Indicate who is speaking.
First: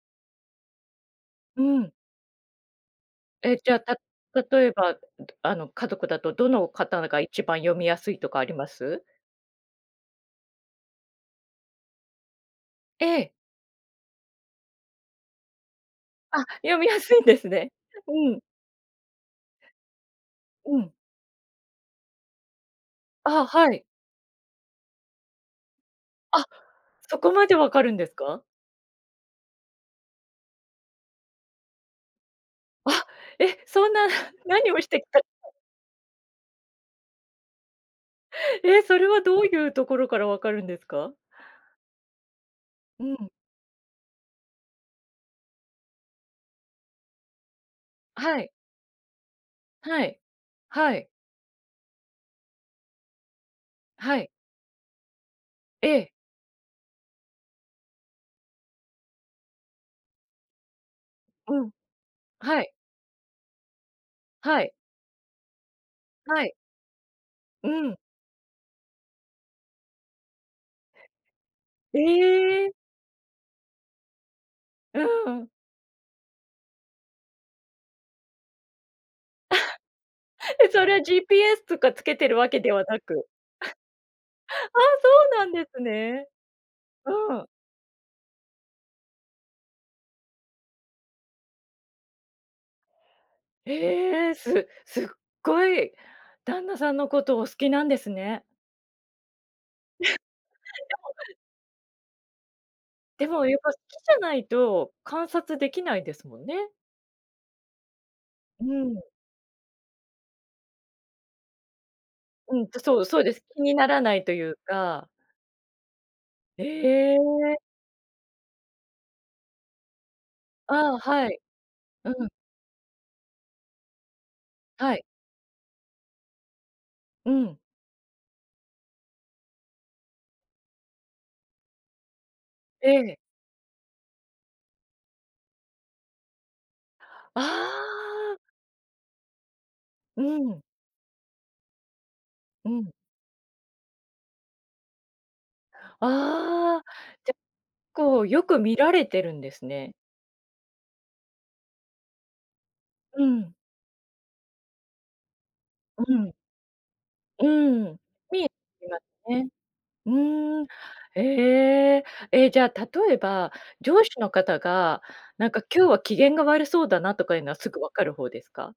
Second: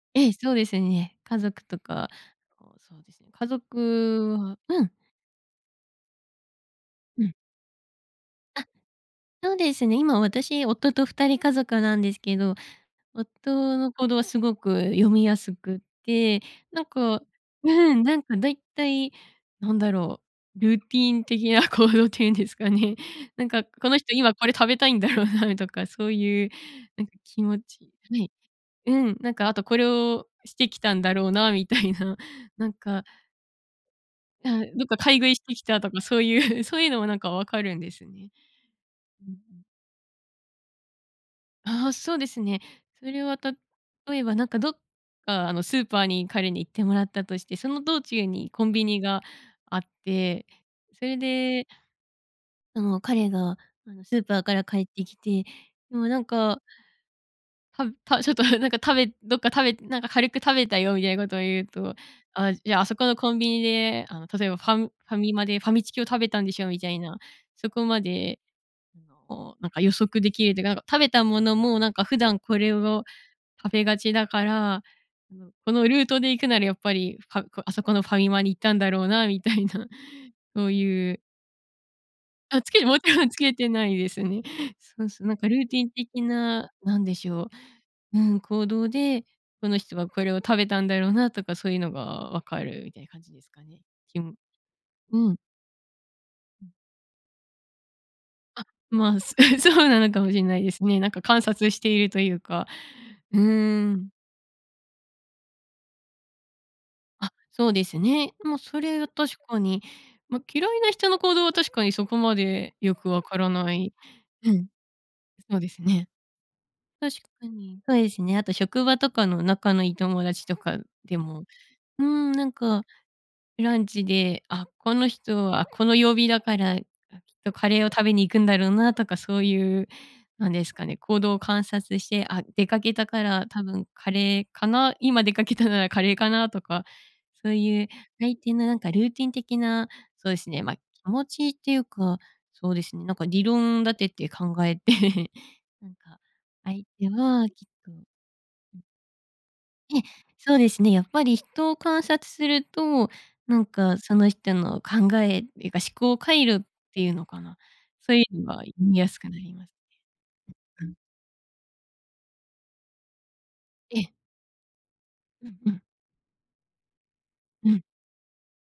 Speaker 1: ええ、そうですね。家
Speaker 2: うー
Speaker 1: 族と
Speaker 2: ん。
Speaker 1: か、こう、そうですね、家
Speaker 2: え、じゃ、た
Speaker 1: 族は
Speaker 2: 例え
Speaker 1: うん。
Speaker 2: ば、ん、どあの、家族だと、どの方が
Speaker 1: うん。
Speaker 2: 一番読みやすいとかありま
Speaker 1: あ、
Speaker 2: す？
Speaker 1: そうですね。今私、夫と2人家族なんですけど、
Speaker 2: ええ。
Speaker 1: 夫の行動はすごく読みやすくっ
Speaker 2: あ、
Speaker 1: て、
Speaker 2: 読
Speaker 1: なん
Speaker 2: みやす
Speaker 1: か、
Speaker 2: いんですね。
Speaker 1: うん、なん
Speaker 2: う
Speaker 1: か、
Speaker 2: ん。
Speaker 1: 大体なんだろう、ル
Speaker 2: う
Speaker 1: ーテ
Speaker 2: ん。
Speaker 1: ィーン的な行動っていうんですかね。な
Speaker 2: あ、
Speaker 1: んか、
Speaker 2: はい。
Speaker 1: この人、今これ食べたいんだろうなとか、そうい
Speaker 2: あ、
Speaker 1: う、なんか、
Speaker 2: そこ
Speaker 1: 気
Speaker 2: まで
Speaker 1: 持
Speaker 2: 分か
Speaker 1: ち、
Speaker 2: るんです
Speaker 1: はい
Speaker 2: か？
Speaker 1: うん、なんか、あと、これをしてきたんだろうなみたいな、なんか
Speaker 2: あ、え、そんな
Speaker 1: な
Speaker 2: 何を
Speaker 1: ど
Speaker 2: し
Speaker 1: っか
Speaker 2: てき
Speaker 1: 買
Speaker 2: た
Speaker 1: い
Speaker 2: か
Speaker 1: 食いしてきたとか、そういう、そういうのも、なんか、分かるんですね。
Speaker 2: ええ、それは、
Speaker 1: うんう
Speaker 2: どう
Speaker 1: ん。
Speaker 2: いうところから分かるんですか？
Speaker 1: ああ、そうですね。
Speaker 2: う
Speaker 1: それ
Speaker 2: ん。
Speaker 1: は例えば、なんか、どっか、あの、スーパーに彼に行ってもらったとして、その道中
Speaker 2: は
Speaker 1: に
Speaker 2: い。
Speaker 1: コンビニがあっ
Speaker 2: はい。
Speaker 1: て、
Speaker 2: は
Speaker 1: そ
Speaker 2: い。
Speaker 1: れであの、彼が、あの、
Speaker 2: は
Speaker 1: スー
Speaker 2: い。
Speaker 1: パーから帰ってきて、
Speaker 2: え
Speaker 1: もう、
Speaker 2: え。
Speaker 1: なんかたたちょっと、なんか、たべどっか食べなんか「軽く食べたよ」みたいなことを
Speaker 2: う
Speaker 1: 言う
Speaker 2: ん。
Speaker 1: と、あ、
Speaker 2: はい。
Speaker 1: じゃあ、あそこのコンビニで、あの、例えば
Speaker 2: は
Speaker 1: フ
Speaker 2: い。
Speaker 1: ァンファミマでファミチキを食べた
Speaker 2: は
Speaker 1: んで
Speaker 2: い。
Speaker 1: しょうみたいな、
Speaker 2: う
Speaker 1: そこ
Speaker 2: ん。
Speaker 1: まで、あの、なんか、予測できるって、なんか、食べたものも、なんか、普段こ
Speaker 2: ええ。
Speaker 1: れを食べがちだから、あ
Speaker 2: うーん。
Speaker 1: の、このルートで行くならやっぱり、ファこあそこのファミマに行ったんだろうなみたいな、そ
Speaker 2: え、
Speaker 1: う
Speaker 2: それ
Speaker 1: いう
Speaker 2: GPS とかつけてるわけ
Speaker 1: あ、つ
Speaker 2: で
Speaker 1: け
Speaker 2: は
Speaker 1: ても
Speaker 2: な
Speaker 1: ちろ
Speaker 2: く。
Speaker 1: んつけて ないですね。
Speaker 2: ああ、
Speaker 1: そ
Speaker 2: そ
Speaker 1: うそう。なん
Speaker 2: うな
Speaker 1: か
Speaker 2: ん
Speaker 1: ル
Speaker 2: で
Speaker 1: ーテ
Speaker 2: す
Speaker 1: ィン的
Speaker 2: ね。
Speaker 1: な、なんでし
Speaker 2: うー
Speaker 1: ょ
Speaker 2: ん。
Speaker 1: う、うん、行動で、この人はこれを食べたんだろうなとか、そういうのが分かるみたいな感じですかね。き
Speaker 2: ええ、
Speaker 1: む
Speaker 2: すすっ
Speaker 1: うん。
Speaker 2: ごい旦
Speaker 1: うん。
Speaker 2: 那さんのこと、お好きなんですね。
Speaker 1: あ、まあ、そうなのかもしんない ですね。なんか、観察しているというか、
Speaker 2: で
Speaker 1: う
Speaker 2: もやっぱ好き
Speaker 1: ーん。
Speaker 2: じゃないと、観察できないですもんね。
Speaker 1: あ、そうですね。ま、
Speaker 2: うー
Speaker 1: それ
Speaker 2: ん。
Speaker 1: は確かに。ま、嫌いな人の行動は確かにそこま
Speaker 2: うん、
Speaker 1: で
Speaker 2: と、
Speaker 1: よ
Speaker 2: そう、
Speaker 1: く
Speaker 2: そう
Speaker 1: 分
Speaker 2: で
Speaker 1: か
Speaker 2: す。
Speaker 1: ら
Speaker 2: 気
Speaker 1: な
Speaker 2: にな
Speaker 1: い
Speaker 2: らないとい
Speaker 1: う
Speaker 2: う
Speaker 1: ん、
Speaker 2: か。
Speaker 1: そうですね。
Speaker 2: え
Speaker 1: 確か
Speaker 2: え。
Speaker 1: に。そうですね。あと職場とかの仲の良い友達とか
Speaker 2: ああ、
Speaker 1: で
Speaker 2: はい。
Speaker 1: も、うー
Speaker 2: うん。
Speaker 1: ん、なんか、ランチで「あ、こ
Speaker 2: はい。
Speaker 1: の人はこの曜日だから、きっ
Speaker 2: う
Speaker 1: と
Speaker 2: ん。
Speaker 1: カレーを食べに行くんだろうな」とか、そういう、なんですかね、行動を観察して「あ、出か
Speaker 2: え
Speaker 1: けた
Speaker 2: え。
Speaker 1: から多分カレーかな」「今出かけたならカレーかな」とか、
Speaker 2: あ
Speaker 1: そういう相
Speaker 2: あ。
Speaker 1: 手の、なんかルーティン的な、
Speaker 2: うー
Speaker 1: そうです
Speaker 2: ん。
Speaker 1: ね、ま、気持ちっていうか、
Speaker 2: う
Speaker 1: そうで
Speaker 2: ん。
Speaker 1: すね、なんか理論立てて考えて なんか、
Speaker 2: あ
Speaker 1: 相
Speaker 2: あ、
Speaker 1: 手
Speaker 2: じゃ、
Speaker 1: はきっと
Speaker 2: こ
Speaker 1: う
Speaker 2: う、よく見
Speaker 1: ん。
Speaker 2: られてるんですね。
Speaker 1: ええ、そうですね、やっぱり人を観察すると、
Speaker 2: うん。
Speaker 1: なんか、その人の考えっていうか、
Speaker 2: うう
Speaker 1: 思考
Speaker 2: ん。
Speaker 1: 回路っていうのか
Speaker 2: う
Speaker 1: な、
Speaker 2: ーん。
Speaker 1: そういう
Speaker 2: 見え
Speaker 1: のは
Speaker 2: てま
Speaker 1: 見
Speaker 2: す
Speaker 1: やすくな
Speaker 2: ね。
Speaker 1: りますね。
Speaker 2: うーん。
Speaker 1: うんうん。
Speaker 2: へえ。え、じゃあ、例えば
Speaker 1: え
Speaker 2: 上司
Speaker 1: え。
Speaker 2: の方が、
Speaker 1: う
Speaker 2: なん
Speaker 1: ん
Speaker 2: か
Speaker 1: うん。
Speaker 2: 今日は機嫌が悪そうだなとかいうのはす
Speaker 1: う
Speaker 2: ぐ
Speaker 1: ん。
Speaker 2: わかる方ですか？